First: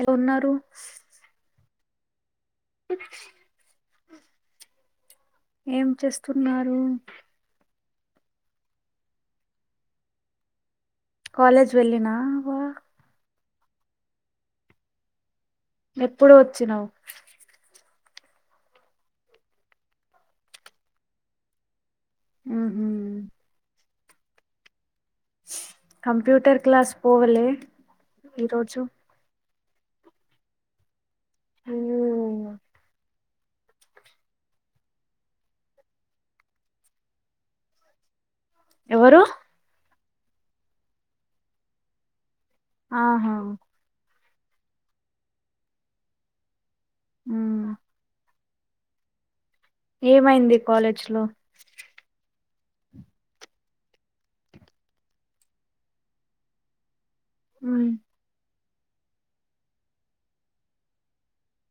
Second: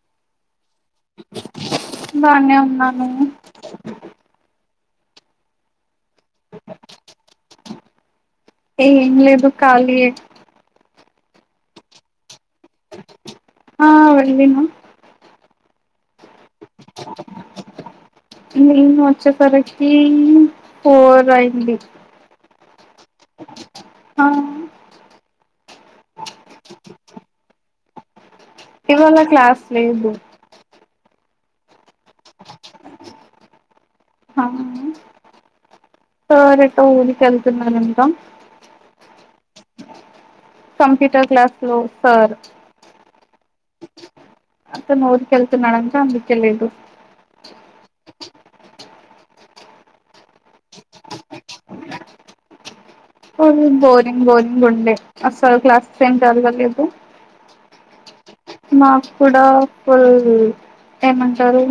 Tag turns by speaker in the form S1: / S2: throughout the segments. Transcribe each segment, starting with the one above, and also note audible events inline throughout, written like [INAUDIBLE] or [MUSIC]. S1: ఎలా ఉన్నారు
S2: బానే ఉన్నా. నువ్వు?
S1: ఏం చేస్తున్నారు?
S2: ఏం లేదు కాళీయే
S1: కాలేజ్ వెళ్ళి నా వా
S2: ఆ వెళ్లినా
S1: ఎప్పుడు వచ్చినవ్.
S2: నేను వచ్చేసరికి ఫోర్ అయింది.
S1: ఊహ్మ్
S2: ఆ
S1: కంప్యూటర్ క్లాస్ పోవలే. ఈరోజు
S2: ఇవాళ క్లాస్ లేదు.
S1: ఊమ్
S2: ఆ సార్ ఎటో ఊరి కెళ్తుంనారంటా.
S1: ఎవరు?
S2: కంప్యూటర్ క్లాస్ లో సార్.
S1: ఆహా
S2: అతను ఊరుకెళ్తున్నాడంట అందుకె లేదు.
S1: ఉమ్ ఏమైంది కాలేజ్ లో
S2: కొంచెం బోరింగ్ బోరింగ్ ఉండే అస్సలు క్లాసెస్ ఏం జరగలేదు.
S1: ఉమ్
S2: మాకు కూడా ఫుల్ ఏమంటరు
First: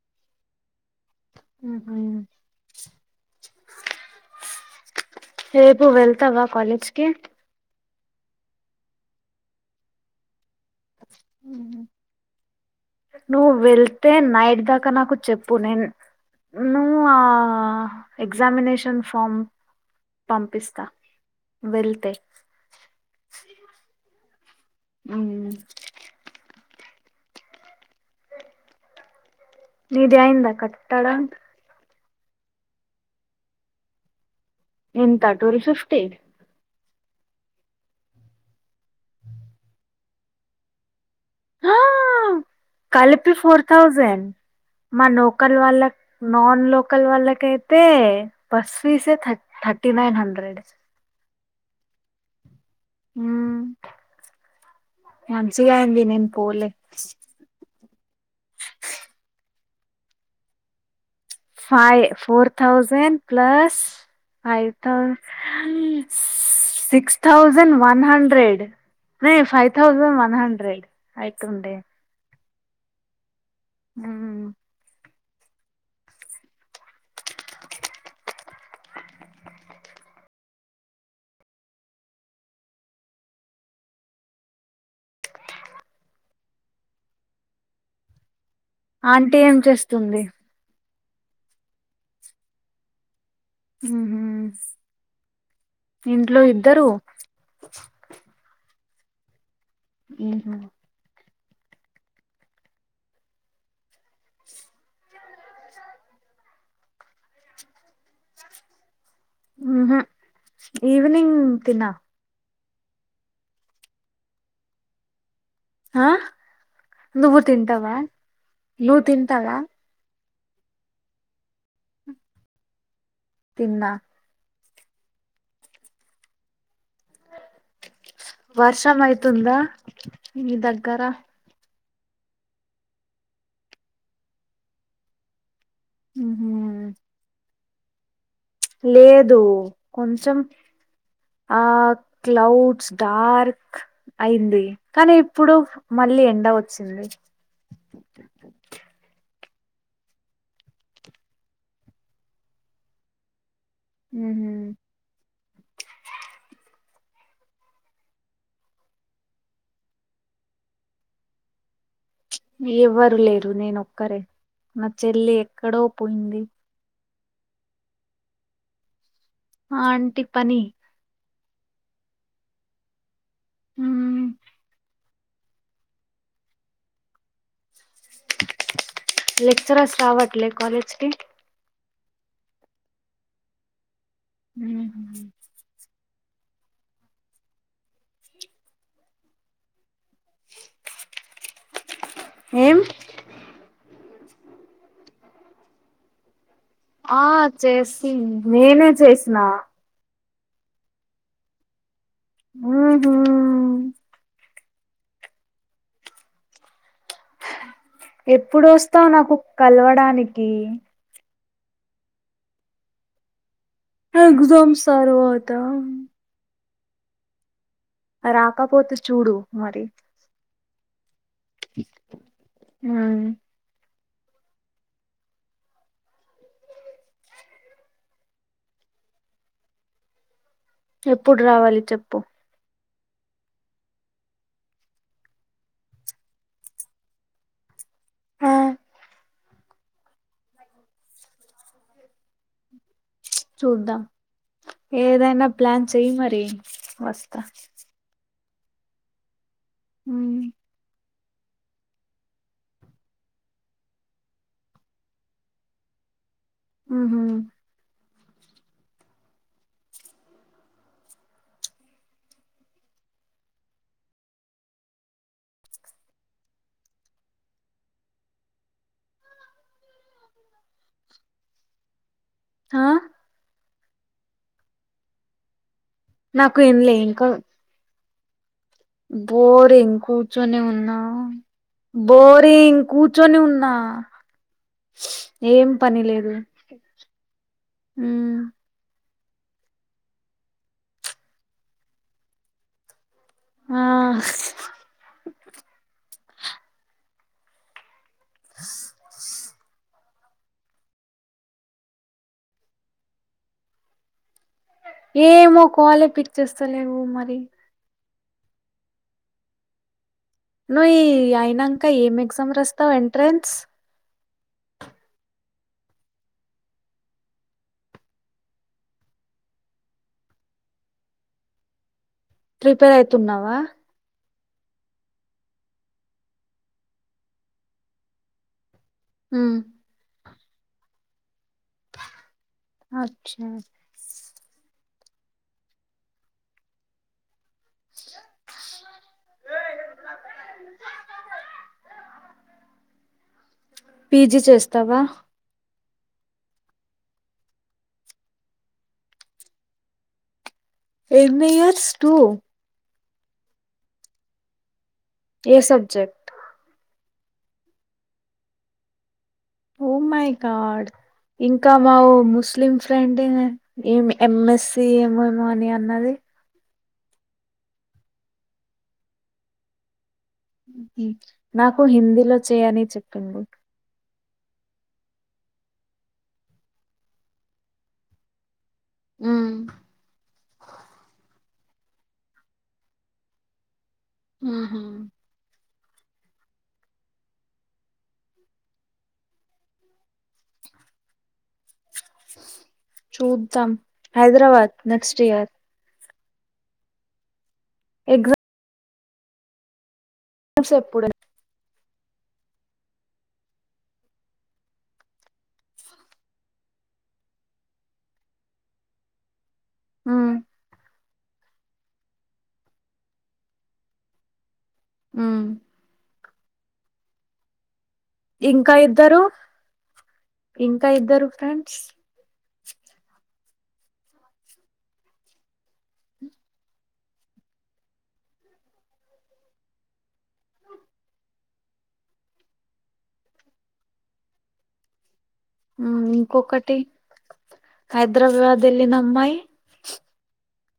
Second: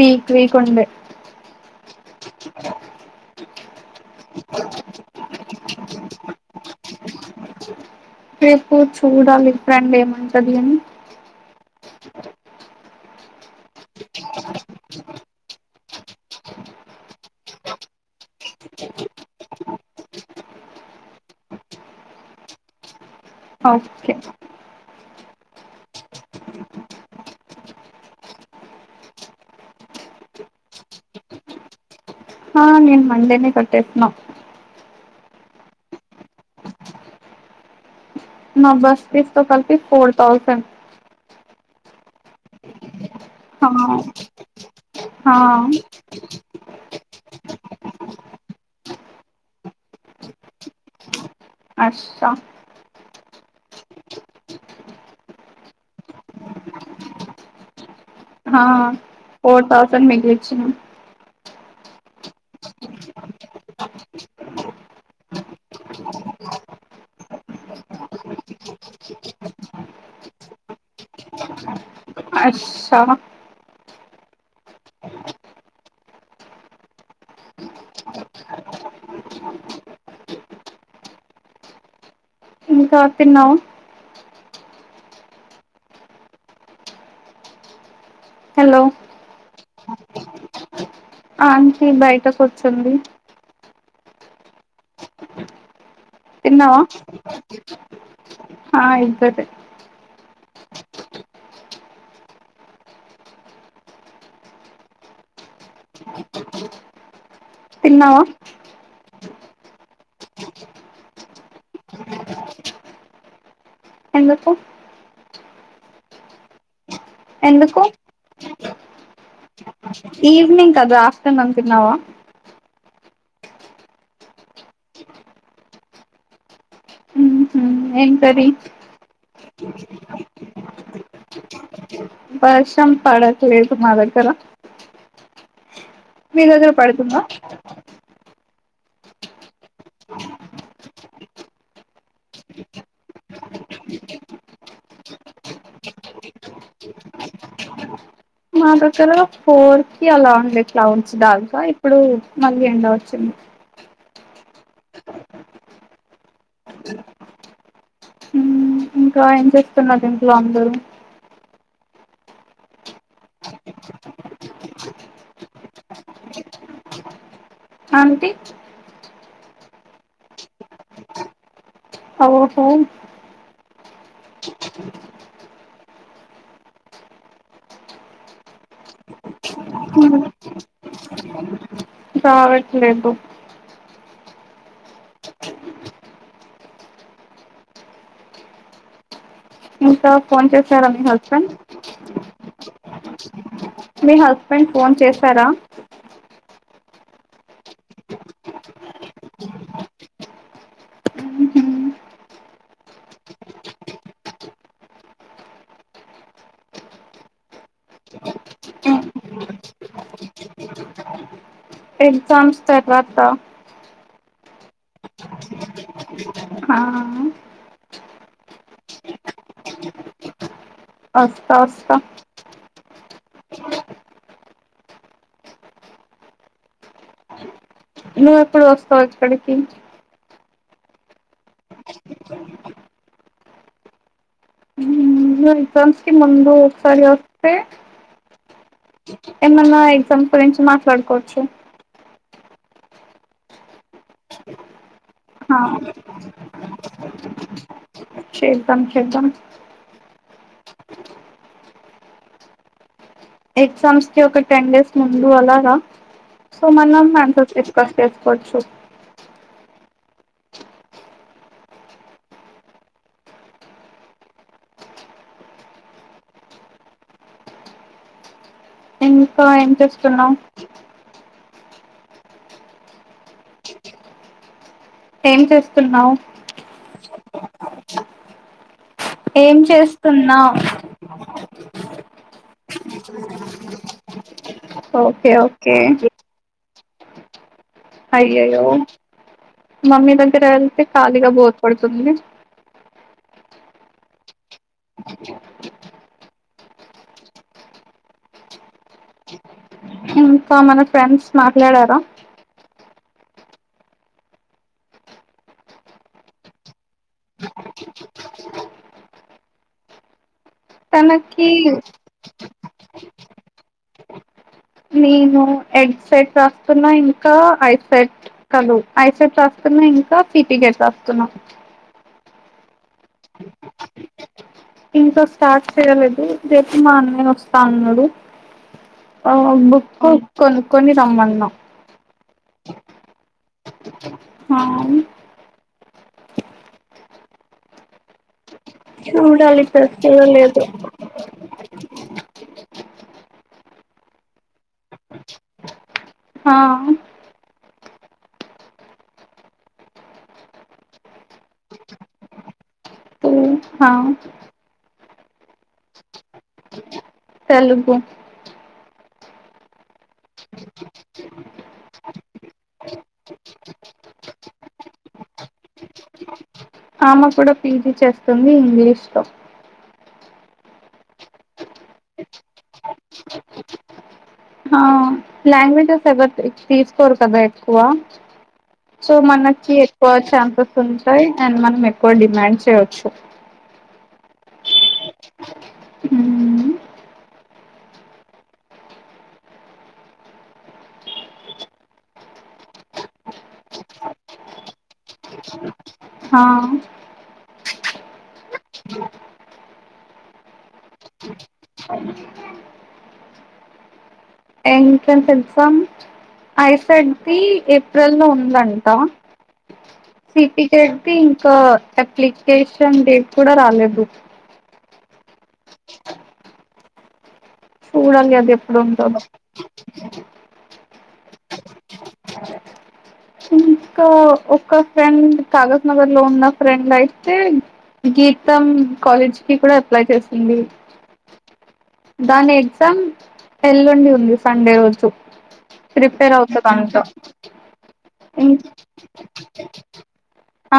S2: వీక్ వీక్ ఉండే
S1: ఆహా రేపు వెళ్తవా కాలేజ్కి?
S2: రేపు చూడాలి ఫ్రెండ్ ఏమంటది అని.
S1: హుహ్ నువ్వు వెళ్తే నైట్ దాకా నాకు చెప్పు నేన్ నువ్వు ఆ ఎగ్జామినేషన్ ఫామ్ పంపిస్తా వెళ్తే.
S2: ఓకే
S1: ఉహ్ నీది అయిందా కట్టడం.
S2: హా నేన్ మండేనే కట్టేసినా.
S1: ఎంత ట్వల్ ఫిఫ్టీ
S2: నా బస్సు ఫీస్తో కల్పి ఫోర్ థౌజెండ్.
S1: హా కలి పి ఫోర్
S2: ఆ
S1: థౌసండ్. మా
S2: ఆ
S1: లోకల్ వాళ్ళకు నాన్ లోక లోకల్ వాళ్ళకు అయితే బస్సు ఫీజే థ థర్టీ నైన్ హండ్రెడ్.
S2: అశ్శా
S1: హ్మ్ మంచిగయింది నేను పోలే.
S2: హా ఫోర్ థౌజండ్ మిగిలిచ్చినవు.
S1: Five four thousand plus five thousand ఆ సిక్స్ థౌజండ్ వన్ హండ్రెడ్. అరే ఫైవ్ థౌజండ్ వన్ హండ్రెడ్ అయితుండే.
S2: అశ్శా
S1: హ్మ్
S2: ఇంకా తిన్నవా. హలో
S1: ఆంటీ ఏం చేస్తుంది?
S2: ఆంటీ బయట కూర్చుంది.
S1: హూహ్
S2: తిన్నావా ఆ ఇంకా తిం
S1: ఊహు
S2: తిన్నావా
S1: ఊహు ఈవ్నింగ్ తిన
S2: ఎందుకు
S1: ఆ నువ్వు
S2: ఎందుకు
S1: తింటవా ను తింటవా
S2: ఈవ్నింగ్ కద ఆఫ్టర్నూన్ అనుకున్నావా
S1: తిన్నా
S2: ఉహు ఏం కర్రీ
S1: వర్షం అయితుందా మీ దగ్గర?
S2: వర్షం పడట్లేదు మా దగ్గర మీ
S1: ఉహు
S2: దగ్గర పడుతుందా
S1: లేదు కొంచెం ఆ క్లౌడ్స్ డార్క్ అయింది కానీ ఇప్పుడు మళ్ళీ ఎండ వచ్చింది
S2: మా దగ్గర ఫోర్ కి అలాన్ క్లౌడ్స్ దాల్కా ఇప్పుడు మళ్ళీ ఎండ వచ్చింది
S1: ఊ
S2: ఇంకా ఏం చేస్తున్నారు ఇంట్లో అందరూ
S1: ఎవ్వరు లేరు నేను ఒక్కరే నా చెల్లె ఎక్కడో పోయింది
S2: ఆంటీట్
S1: ఆంటి పని
S2: ఓహో
S1: ఊ లెక్చరర్స్ రావట్లే కాలజ్ కి
S2: రావట్లేదు
S1: ఊ హూ
S2: ఇంకా ఫోన్ చేసారా మీ హస్బెండ్
S1: ఏం
S2: మీ హస్బెండ్ ఫోన్ చేశారా
S1: ఆ చేసిండ్ నేనే చేసిన ఊహు ఎప్పుడు వస్తావ్ నాకు కలవడానికి
S2: ఎగ్జామ్స్ తర్వాత
S1: ఎగు జామ్ తర్వాత
S2: ఆ
S1: రాకపోతే చూడు మరి
S2: వస్తా వస్తా
S1: ఊ
S2: నువ్వు ఎప్పుడు వస్తావు ఇక్కడికి
S1: ఎప్పుడు రావాలి చెప్పు
S2: నువు ఎగ్జామ్స్ కి ముందు ఒకసారి వస్తే ఏమన్నా ఎగ్జామ్ గురించి మాట్లాడుకోవచ్చు
S1: చూద్దాం ఏదైనా ప్లాన్ చేయ్ మరి వస్తా
S2: చేద్దాం చేద్దాం
S1: ఉమ్
S2: ఎగ్జామ్స్ కి ఒక టెన్ డేస్ ముందు అలాగా సో మనం
S1: ఊహూ
S2: ఆన్సర్స్ డిస్కస్ చేసుకోవచ్చు ఇంకా ఏం చేస్తున్నావు
S1: ఆ
S2: ఏం చేస్
S1: నాకు ఏంలే ఇంకా
S2: ఏం
S1: బోర్ంగ్
S2: చేస్తున్నావు
S1: కూర్చొని ఉన్నా బోరింగ్ కూర్చొని ఉన్నా
S2: ఓకే
S1: ఏం
S2: ఓకే
S1: పని లేదు [UNINTELLIGIBLE] ఉమ్
S2: అయ్యయో మమ్మీ దగ్గర వెళ్తే ఖాళీగా బోర్ కొడుతుంది
S1: ఆ [UNINTELLIGIBLE]
S2: ఇంకా మన ఫ్రెండ్స్ మాట్లాడారా
S1: ఏమో కోలే పిక్ చేస్తలేవు మరి నువ్ ఈ
S2: తనకి
S1: అయినాంక ఏం ఎగ్జామ్ రాస్తావు ఎంట్రెన్స్
S2: నేను ఎడ్ సెట్ రాస్తున్నా ఇంకా ఐ సెట్ కలు ఐసెట్ రాస్తున్నా ఇంకా ఫీటికతతున్నా
S1: ప్రిపేర్ అయితున్నావా
S2: ఇంకా స్టార్ట్ చేయలేదు రేపు మా అన్నే వస్తాన్నాడు ఆ
S1: ఉమ్,
S2: బుక్ కొనుక్కొని రమ్మన్నాం
S1: అచ్చా
S2: హా చూడాలి ఇక్కడ చూడ లేదు
S1: పీజీ చేస్తావా
S2: హ
S1: ఎన్ ఇయర్స్ టూ
S2: హా
S1: ఏ subject
S2: Telugu
S1: oh my god ఇంకా మా ఓ ముస్లిం ఫ్రెండ్ ఏం ఎం ఎస్సి ఏమోమో అని అన్నది
S2: ఆమె కూడా పీజీ చేస్తుంది ఇంగ్లీష్ లో
S1: ఉహు నాకు హిందీలో చేయని చెప్పింది.
S2: ఆ లాంగ్వేజెస్ ఎవరు తీసుకోరు కదా ఎక్కువ, సో
S1: ఉమ్,
S2: మనకి ఎక్కువ ఛాన్సెస్ ఉంటై అండ్ మనం ఎక్కువ డిమాండ్ చేయవచ్చు,
S1: హుహు చూద్దాం హైదరాబాద్ నెక్స్ట్ ఇయర్
S2: హా
S1: ఎగ్జా మ్స్ ఎప్పుడే
S2: entrance exam I CET the April లో ఉందంట
S1: ఉమ్,
S2: సి టి గెడ్ తే ఇంకా అప్లికేషన్ డేట్ కూడా రాలేదు
S1: ఉ
S2: చూడాలి అది
S1: ఇంకా
S2: ఎప్పుడు ఉంటదో
S1: కా ఇద్దరు ఫ్రెండ్స్
S2: ఇంకా ఒక ఫ్రెండ్ కాగజ్ నగర్ లో ఉన్న ఫ్రెండ్ అయితే గీతం కాలేజ్ కి కూడా అప్లై చేసింది. దాని ఎగ్జామ్ ఎల్లుండి ఉంది, సండే రోజు
S1: ఉమ్
S2: ప్రిపేర్
S1: ఇంకొకటి
S2: అవుతదంట
S1: హైదరాబాద్ వెళ్ళిన అమ్మాయి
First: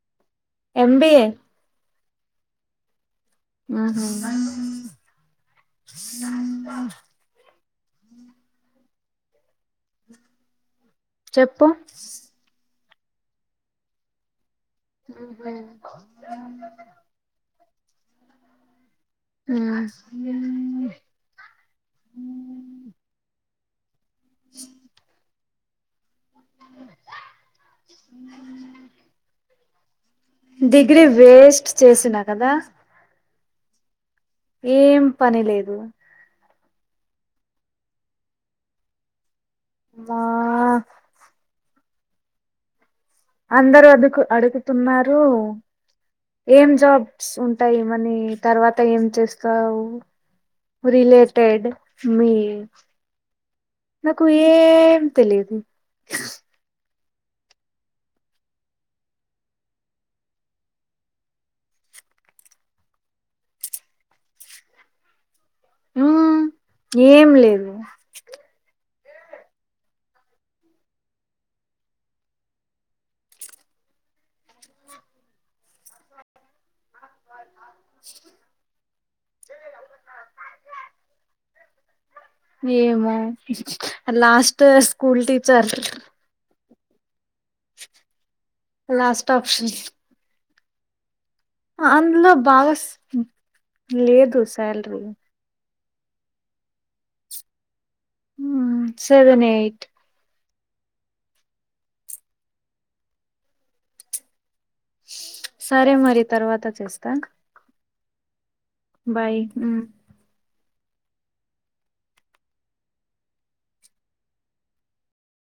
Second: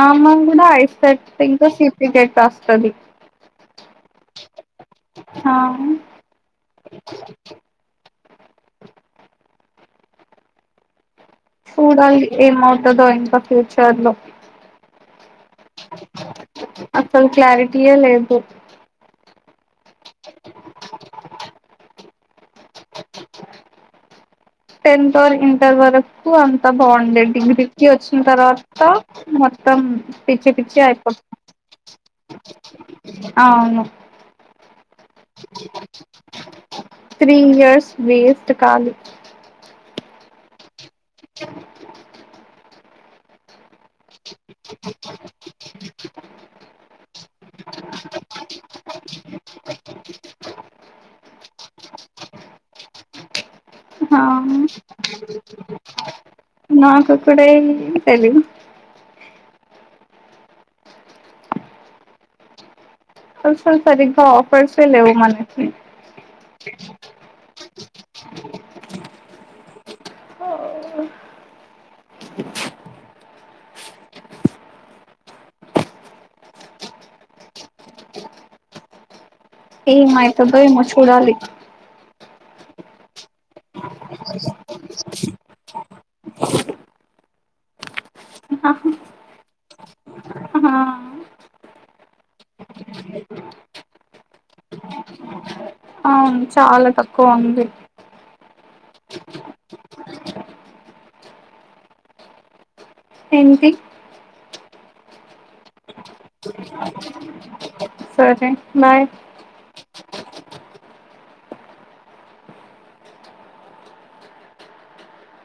S2: ఆమ కూడా ఐ
S1: ఎంబిఏ
S2: సెట్ ఇంకా సిప్లికెట్ రాస్తాది
S1: ఆహా
S2: ఆ
S1: చెప్పు
S2: చూడాలి ఏమవుతదో ఇంకా ఫ్యూచర్ లో
S1: ఉమ్ హు ఉమ్
S2: తీయలేదు పో
S1: ఉమ్
S2: అంత వరకు అంత బాగుండే డిగ్రీకి వచ్చిన తర్వాత మొత్తం పిచ్చి పిచ్చి
S1: డిగ్రీ
S2: అయిపోతుంది
S1: వేస్ట్ చేసినా కదా
S2: ఆవును
S1: ఏం పని లేదు
S2: త్రీ ఇయర్స్ వెస్ట్ ఖాళీ
S1: మా
S2: చెప్
S1: అందరు అడుకు అడుగుతున్నారు ఏం జాబ్స్ ఉంటాయి మణి తర్వాత ఏం చేస్తావు రిలేటెడ్ మీ
S2: ఆ
S1: నాకు ఏం తెలిదు
S2: నాకు కూడా ఏం తెలిదు అసలు సరిగా ఆఫర్స్యే లేవు మన
S1: ఉమ్ ఏం లేవు
S2: ఆ హ్ ఏం అయితదో ఏమో చూడాలి
S1: ఏమో లాస్ట్ స్కూల్ టీచర్
S2: అవును
S1: లాస్ట్ ఆప్షన్ అందులో బాగా లేదు శాలరీ
S2: అవును చాలా తక్కువ ఉంది
S1: ఉమ్ సెవెన్ ఎయిట్
S2: ఏంటి
S1: సరే మరి తర్వాత చేస్తా
S2: సరే
S1: బాయ్ ఉమ్